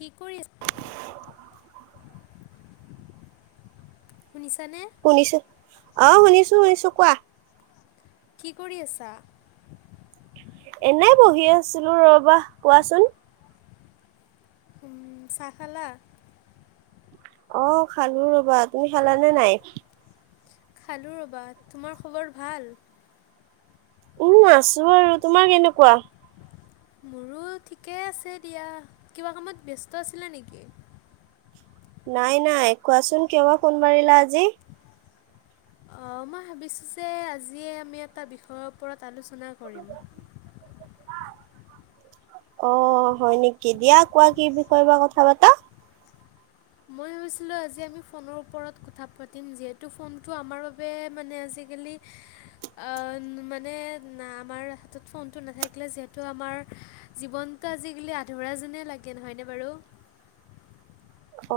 কি কৰি আছাঁ। শুনিছো অ শুনিছো শুনিছো কোৱা কি কৰি আছা। এনেই বহি আছিলো ৰবা কোৱাচোন। উম চাহ খালা। অহঁ খালো ৰবা তুমি খালানে নাই। খালো ৰবা তোমাৰ খবৰ ভাল। উম আছো আৰু তোমাৰ কেনেকুৱা। মোৰো ঠিকেই আছে দিয়া কিবা কামত ব্যস্ত আছিলা নেকি- নাই নাই কোৱাচোন কিয় বা ফোন মাৰিলা আজি। অ মই ভাবিছো যে আজিয়ে আমি এটা বিষয়ৰ ওপৰত আলোচনা না কৰিম অ হয় নেকি দিয়া কোৱা কি বিষয়ে বা কথা পতা মই ভাবিছিলো আজি আমি ফোনৰ উপৰত কথা পাতিম। যিহেতু ফোনটো আমাৰ বাবে মানে আজি কালি অ, মানে না আমাৰ হাতত ফোনটো নাথাকিলে যিহেতু আমাৰ জীৱন টো আজিকালি আধৰুৱা জেনেই লাগে। নহয়নে বাৰু?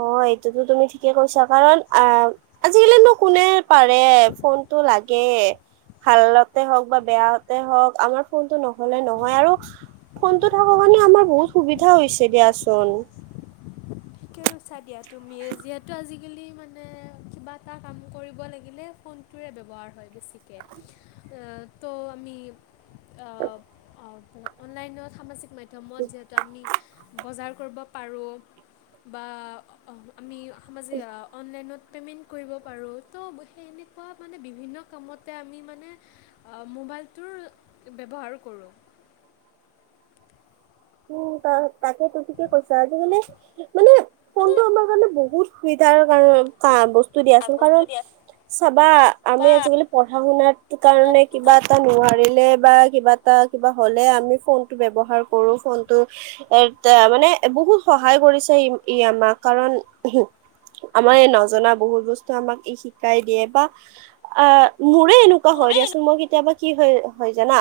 অ এইটোতো তুমি ঠিকে কৈছা কাৰণ অ আজিকালি নো কোনে পাৰে ফোনটো লাগে। ভালতে হওক বা বেয়াতে হওক আমাৰ ফোনটো নহলে নহয়। আৰু ফোনটো থকা কাৰণে আমাৰ বহুত সুবিধা হৈছে দিয়াচোন। ছা দিয়া তুমি যিহেতু আজিকালি মানে কিবা এটা কাম কৰিব লাগিলে ফোনটোয়ে ব্যৱহাৰ হয় বেছিকে। ত' আমি অনলাইনত সামাজিক মাধ্যমত যিহেতু আমি বজাৰ কৰিব পাৰোঁ বা আমি সমাজি অনলাইনত পে'মেণ্ট কৰিব পাৰোঁ। ত' সেই এনেকুৱা মানে বিভিন্ন কামতে আমি মানে অ মো মোবাইলটোৰ ব্যৱহাৰ কৰোঁ। উম ত তাকে তো ঠিকে কৈছা। আজিকালি মানে মানে ফোনটো আমাৰ কাৰণে বহুত সুবিধাৰ কাৰণ বস্তু দিয়াচোন। বস্তু কাৰণ দিয়া চাবা আমি বা আজিকালি পঢ়া শুনাত কাৰণে কিবা এটা নোৱাৰিলে বা কিবা এটা কিবা হ'লে আমি ফোন টো ব্যৱহাৰ কৰো। ফোনটো এ এ মানে বহুত সহায় কৰিছে ই ই আমাক। কাৰণ আমাৰ এই নজনা বহুত বস্তু আমাক ই শিকাই দিয়ে বা আ মোৰে এনেকুৱা হয় মোৰে দিয়াচোন মই কেতিয়াবা কি হৈ হৈ জানা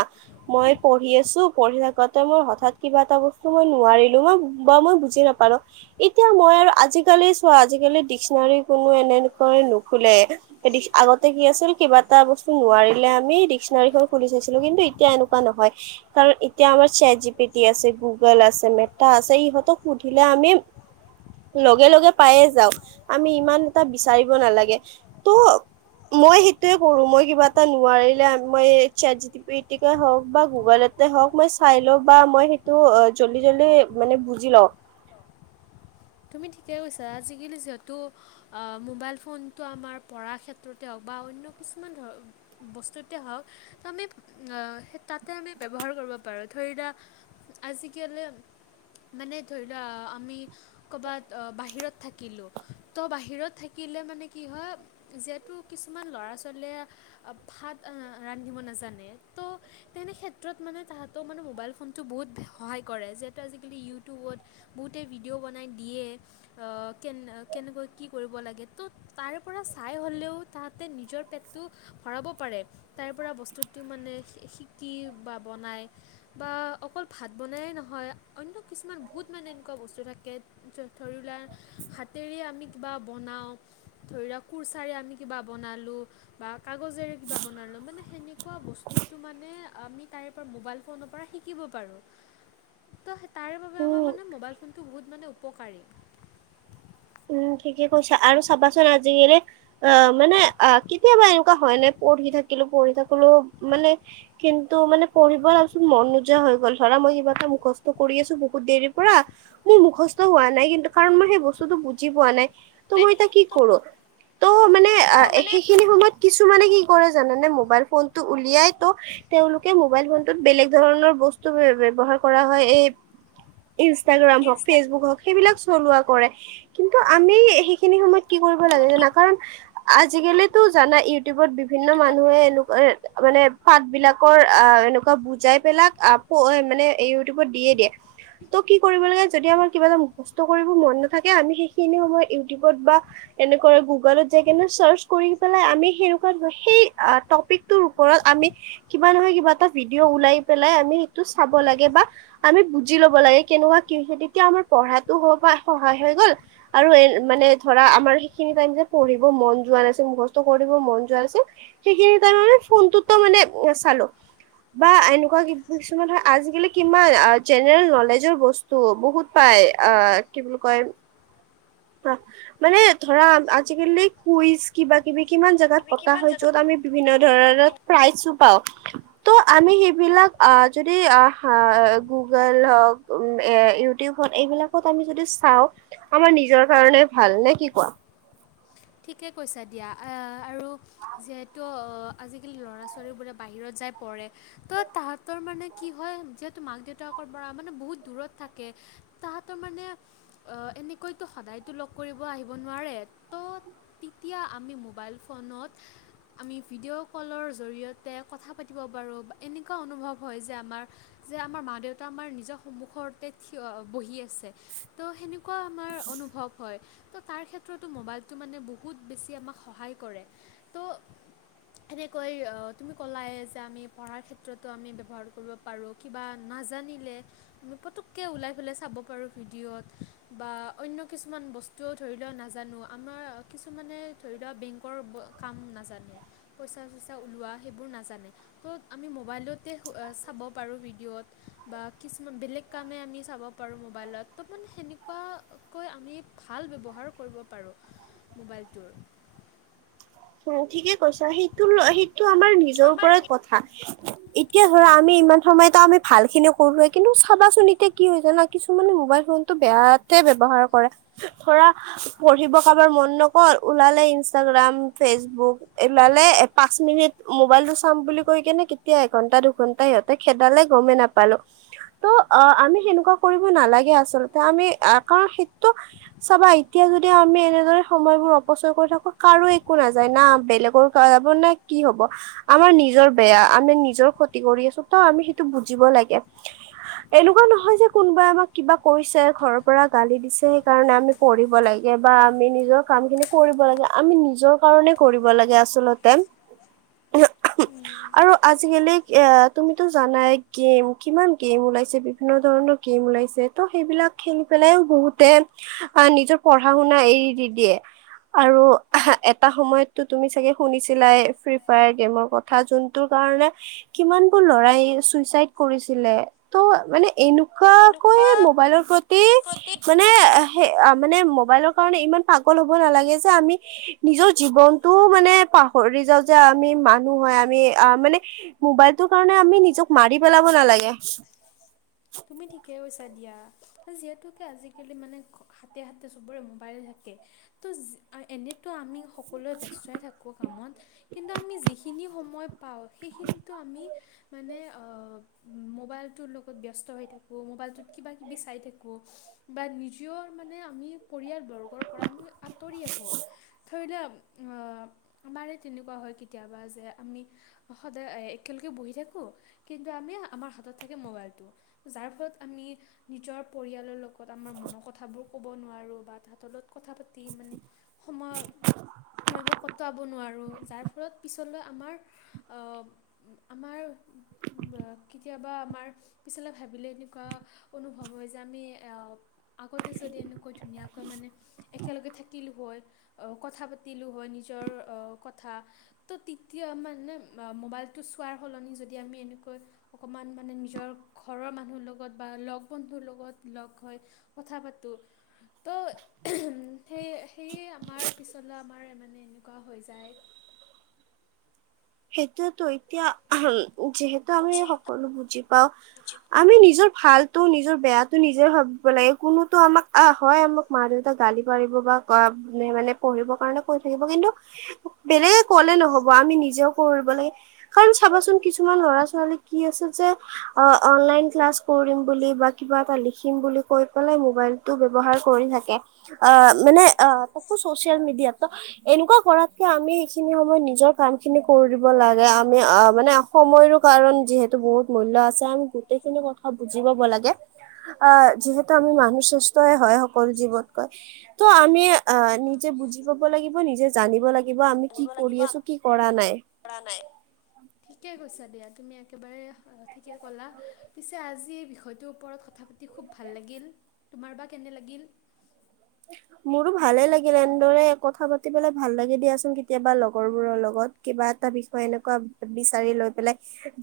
মই পঢ়ি আছো পঢ়ি থাকোতে মই হঠাৎ কিবা এটা বস্তু মই নোৱাৰিলো মই বা মই বুজি নাপালো, এতিয়া মই আৰু আজিকালি চোৱা আজি কালি দিচ্কনাৰী কোনো এনেকৈ নুখোলে। আগতে কি আছিল কিবা এটা বস্তু নোৱা ৱাৰিলে আমি দিচ্কনাৰীখন খুলি চাইছিলো। কিন্তু এতিয়া এনেকুৱা নহয়। কাৰণ এতিয়া আমাৰ ছেট জী পি টি আছে, গুগ'ল আছে, মেটা আছে ইহঁতক সুধিলে আমি লগে লগে পায়ে যাও। আমি ইমান এটা বিচাৰিব নালাগে। ত' মই সেইটোৱে কৰো। মই কিবা এটা নোৱাৰিলে মই ছেট জী পি টি হওঁক বা গগুলতে হওক মই চাই লও বা মই সেইটো অ জল্দি জল্দি মানে বুজি লওঁ। আমি ঠিকেই কৈছা আজিকালি যিহেতু মোবাইল ফোনটো আমাৰ পঢ়াৰ ক্ষেত্ৰতে হওক বা অন্য ন্য কিছুমান ধৰ বস্তুতে হওক ত' আমি সেই তাতে আমি ব্যৱহাৰ কৰিব পাৰোঁ। ধৰি লোৱা আজিকালি মানে ধৰি লোৱা আমি কবাত অ বাহিৰত থাকিলো ত বাহিৰত থাকিলে মানে কি হয় যিহেতু কিছু কিছুমান ল'ৰা ছোৱালীয়ে ভাত ৰান্ধিব নাজানে ত' তেনেক্ষেত্ৰত মানে তাহাঁতেও মানে মোবাইল ফোনটো বহুত সহায় কৰে। যিহেতু আজিকালি ইউটিউবত, বহুতেই ভিডিঅ' বনাই দিয়ে কেনে কেনেকৈ কি কৰিব লাগে। ত' তাৰে পৰা চাই হ'লেও তাত। নিজৰ পেটটো ভৰাব পাৰে। তাৰ পৰা বস্তুটো মানে শিকি বা বনাই। বা অকল ভাত বনাইয়ে নহয় অন্য কিছুমান বহুত মানে এনেকুৱা বস্তু থাকে। ধৰিলোৱা হাতেৰে আমি কিবা বনাও। ধৰিলোৱা কুৰ্চাৰে আমি কিবা বনালোঁ বা কাগজেৰে কিবা বনালোঁ, মানে সেনেকুৱা বস্তুটো মানে আমি তাৰে পৰা মোবাইল ফোনৰ পৰা শিকিব পাৰো। তাৰ বাবে আমাৰ উম মানে মোবাইল ফোনটো বহুত মানে উপকাৰী। উম ঠিকে কৈছা আৰু চাবাচোন আজিকালি অ মানে অ কেতিয়াবা এনেকুৱা হয় নে পঢ়ি থাকিলো পঢ়ি থাকিলো মানে কিন্তু মানে পঢ়িব পিছত মন নোযোৱা হৈ গ'ল। ধৰা মই কিবা এটা মুখস্থ কৰি আছো বহুত দেৰিৰ পৰা। মোৰ মুখস্থ হোৱা নাই কিন্তু কাৰণ মই সেই বস্তুটো বুজ বুজি পোৱা নাই ত' মই এতিয়া কি কৰো? ত' [inaudible] মানে মানে সেইখিনি সময়ত কিছুমানে কি কৰে জানা নে মোবাইল ফোনটো উলিয়াই ত তেওঁলোক মোবাইল ফোনটোত বেলেগ ধৰণৰ বস্তু ব্যৱহাৰ কৰা হয়। এই [unintelligible] ইনষ্টাগ্ৰাম হওঁক ইনষ্টাগ্ৰামত ফেচবুক হওঁক সেইবিলাক চলোৱা কৰে। কিন্তু আমি সেইখিনি সময়ত কি কৰিব লাগে জানা কাৰণ আজিকালিতো জানা ইউটিউবত বিভিন্ন ইউটিউবত মানুহে বিভিন্ন এনেকুৱা মানে পাত বিলাকৰ আহ এনেকুৱা বুজাই পেলাক মানে ইউটিউবত দিয়ে দিয়ে। ত কি কৰিব লাগে যদি আমাৰ কিবা এটা মুখস্থ কৰিব মন নাথাকে। আমি স সময়ত ইউটিউবত বা এনেক গুগলত যাই কিনে চাৰ্চ কৰি পেলাই আমি সেনে সেই টপিক টোৰ ওপৰত আমি কিবা নহয় কিবা এটা ভিডিঅ ওলাই পেলাই আমি হেইটো চাব লাগে। বা আমি বুজি লব লাগে কেনেকুৱা কি তেতিয়া আমাৰ পঢ়াতো সহায় হৈ গ'ল। আৰু এ মানে ধৰা আমাৰ সেইখিনি টাইম যে পঢ়িব মন যোৱা নাছিল মুখস্থ কৰিব মন যোৱা নাছিল। সেইখিনি তাৰ মানে ফোনটোতো মানে চালো। বা এনেকুৱা কিছুমান হয় আজিকালি কিমান জেনেৰেল নলেজৰ বস্তু বহুত পায়। আহ কি বুলি কয়। অ মানে ধৰা আজিকালি কুইজ, কিবা কিবি কিমান জেগাত পতা কিমান হয় জেগাত যত আমি বিভিন্ন ধৰণৰ বিভিন্ন প্ৰাইজো পাওঁ। ত' আমি সেইবিলাক যদি গুগল হওক এ ইউটিউব। এইবিলাকত আমি যদি চাওঁ আমাৰ নিজৰ কাৰণে ভাল নে কি কোৱা। ঠিকে কৈছা দিয়া আহ আৰু যিহেতু অ আজিকালি ল'ৰা ছোৱালী বোৰে বাহিৰত যায়। যাই পৰে তো তাহাঁতৰ মানে কি হয় যিহেতু মাক দেউতাকৰ পৰা মানে বহুত দূৰত থাকে। তাহাতৰ তো মানে অ এনেকৈতো সদায়তো লগ কৰিব আহিব নোৱাৰে। ত তেতিয়া আমি মোবাইল ফোনত। আমি ভিডিঅ' কলৰ জৰিয়তে কথা পাতিব পাৰোঁ বা এনেকুৱা অনুভৱ হয় যে আমাৰ যে আমাৰ মা দেউতা আমাৰ নিজৰ সন্মুখতে থিয় বহি আছে। ত হেনেকুৱা আমাৰ অনুভৱ হয়। ত তাৰ ক্ষেত্ৰতো মোবাইলটো বহুত বেছি আমাক সহায় কৰে। ত এনেকৈ তুমি ক'লাই যে আমি পঢ়াৰ ক্ষেত্ৰতো আমি ব্যৱহাৰ কৰিব পাৰো। কিবা ন নাজানিলে পতককে ওলাই পেলে চাব পাৰো ভিডিঅত বা অন্য কিছুমান বস্তুও ধৰি লও নাজানো। আমাৰ কিছুমানে ধৰি লোৱা বেংকৰ কাম নাজানে পইচা চইচা ওলোৱা সেইবোৰ। নাজানে ত আমি মোবাইলত এ চাব পাৰো ভিডিঅত বা কিছুমান বেলেগ কাম মান আমি চাব পাৰোঁ মোবাইলত ত' মানে সেনেকুৱাকৈ আমি ভাল ব্যৱহাৰ কৰিব পাৰোঁ। মোবাইলটোৰ। উ ঠিকে কৈছা সিটো ল সি। টো আমাৰ এইটো নিজৰ আমাৰ ওপৰত কথা এতিয়া ধৰা আমি ইমান সময়তো আমি ভাল খিনি কৰোৱ। কিন্তু চাবাচোন এতিয়া কি হয় জানা কিছুমানে মোবাইল ফোন টো বেয়াতে ব্যৱহাৰ কৰে ধৰা পঢ়িব কাৰোবাৰ মন নকৰ ওলালে ইনষ্টাগ্ৰাম ফেচবুক লালে এ পাঁচ মিনিট মোবাইল টো চাম বুলি কৈ কেনে কেতিয়া এঘন্টা দুঘন্টাই সিহঁতে খেদালে গমেই নাপালো। ত অ আমি সেনেকুৱা কৰিব নালাগে আচলতে আমি কাৰণ সেইটো চাবা এতিয়া যদি আমি এনেদৰে সময়বোৰ অপচয় কৰি থাকো কাৰো একো নাযায় না বেলেগৰ যাব না কি হব, আমাৰ নিজৰ বেয়া আমি নিজৰ ক্ষতি কৰি। ত আমি সেইটো বুজিব লাগে। এনেকুৱা নহয় যে কোনোবাই আমাক কিবা কৈছে ঘৰৰ পৰা গালি দিছে সেই কাৰণে আমি পঢ় লাগিব। বা আমি নিজৰ কাম খিনি কৰিব লাগে আমি নিজৰ কাৰণে কৰিব লাগে আচলতে, আৰু আজিকালি এ তুমিতো জানাই গেম কিমান গেম ওলাইছে বিভিন্ন ধৰণৰ গেম ওলাইছে ত' সেইবিলাক খেলি পেলাইও বহুতে, নিজৰ পঢ়া শুনা এৰি দি দিয়ে। আৰু এটা সময়তো তুমি চাগে শুনিছিলা ফ্ৰী ফায়াৰ গেমৰ কথা, যোনটো কাৰণে কিমান লৰাই চুইচাইড কৰিছিলে ত মানে এনো এনেকাকৈ এনেকুৱা মোবাইলৰ প্ৰতি প্ৰতি মানে হে মানে মোবাইলৰ কাৰণে ইমান পাগল হ'ব নালাগে যে আমি নিজৰ জীৱনটোও মানে পাহৰি যাওঁ যে আমি মানুহ হয় আমি আ মানে মোবাইলটো সেইটো কাৰণে আমি নিজক মাৰি পেলাব নালাগে। [unintelligible] তুমি ঠিকে কৈছা দিয়া, যিহেতুকে আজিকালি মানে হাতে হাতে চবৰে মোবাইল থাক কে ত এনেতো আমি স সকলোৱে ব্যস্তই থাকো কামত, কিন্তু আমি যিখিনি সময় পাওঁ সেইখিনিতো আমি মানে অ মোবাইলটোৰ লগত ব স্ত হৈ থাকোঁ, মোবাইলটোত কিবা কিবি চাই থাকোঁ, বা ভিডিঅত মানে আমি পৰিয়াল বৰ্গৰ পৰা আমি আঁতৰি আহো, ধৰি লও আহ আমাৰ তেনেকুৱা হয় কেতিয়াবা যে, আমি সদায় একেলগে বহি থাকো কিন্তু আমি আমাৰ হাতত থাকে মোবাইলটো, যাৰ ফলত আমি নিজৰ পৰিয়ালৰ লগত আমাৰ মনৰ কথাবোৰ কব নোৱাৰো বা তাহাতৰ লগত কথা পাতি মানে সময় সময়বোৰ ক - টাব নোৱাৰোঁ, তাৰ ফলত পিছলৈ আমাৰ আ আমাৰ আ কেতিয়াবা আমাৰ পিছলৈ ভাবিলে এনেকুৱা অনুভৱ হয় যে, আমি আগতে যদি এনেকৈ ধুনীয়াকৈ মানে একেলগে থাকিলো হয়, আহ কথা পাতিলো হয়, নিজৰ অ কথা ত তৃতীয় মানে মোবাইলটো চোৱাৰ সলনি যদি আমি এনেকৈ, অকণমান মানে নিজৰ ঘৰৰ মানুহৰ লগত বা লগ বন্ধুৰ লগত লগ হৈ কথা পাতো ত' উম সেই সেইয়ে আমাৰ পিছলৈ আমাৰ মানে এনেকুৱা হৈ যায় [unintelligible] সেইটোৱেতো এতিয়া আহম যিহেতু আমি যিহেতু সকলো বুজি পাওঁ, বুজি আমি নিজৰ ভালতো নিজৰ বেয়াটো নিজে ভাবিব লাগে, কোনোতো আমাক আহ হয় আমাক মা- দেউতাক গালি পাৰিব বা ক মানে পঢ়িবৰ কাৰণে কৈ থাকিব কিন্তু, বেলেগে কলে নহব আমি নিজেও কৰিব লাগে, কাৰণ চাবাচোন কিছুমান ল'ৰা- ছোৱালী কি আছে ছে, অ অনলাইন ক্লাছ কৰিম বুলি বা কিবা এটা লিখিম বুলি কৈ পেলাই মোবাইলটো ব্য ৱহাৰ কৰি থাকে, আ মানে আ তাকো চচিয়েল মিডিয়া ত এনেকুৱা কৰাতকে আমি সেইখিনি সময়ত নিজৰ কাম খিনি কৰি দিব লাগে আমি অ মানে সময়ো কাৰণ যিহেতু বহুত মূল্য আছে আমি গোটেইখিনি কথা বুজিব পাব লাগে। আহ যিহেতু আমি মানুহ শ্ৰেষ্ঠই হয় সকলো জীৱতকৈ, ত আমি আহ নিজে বুজি পাব লাগিব, নিজে জানিব লাগিব, আমি কি কৰি আছো কি কৰা নাই? কৰা নাই? ঠিকে কৈছা, দিয়া তুমি একেবাৰে ঠিকে কলা পিছে আজি এই বিষয়টোৰ ওপৰত কথা পাতি খুব ভাল লাগিল, তোমাৰ বা কেনে লাগিল? মোৰো ভালে লাগিল। এনেদৰে কথা পাতি পেলাই ভাল লাগি দিয়াচোন, কেতিয়াবা লগৰবোৰৰ লগত কিবা এটা বিষয় এনেকুৱা বিচাৰি লৈ পেলাই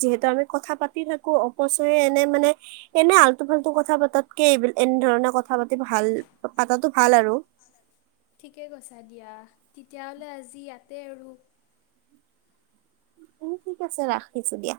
যিহেতু আমি কথা পাতি থাকো অপচয় এনে মানে এনে আলটু ফাল্টু কথা পাতাতকে এইব এনেধৰণে কথা পাতি ভাল পাতাটো ভাল আৰু। ঠিকে কৈছা দিয়া, তেতিয়াহলে আজি ইয়াতে আৰু উম ঠিক আছে ৰাখিছো দিয়া।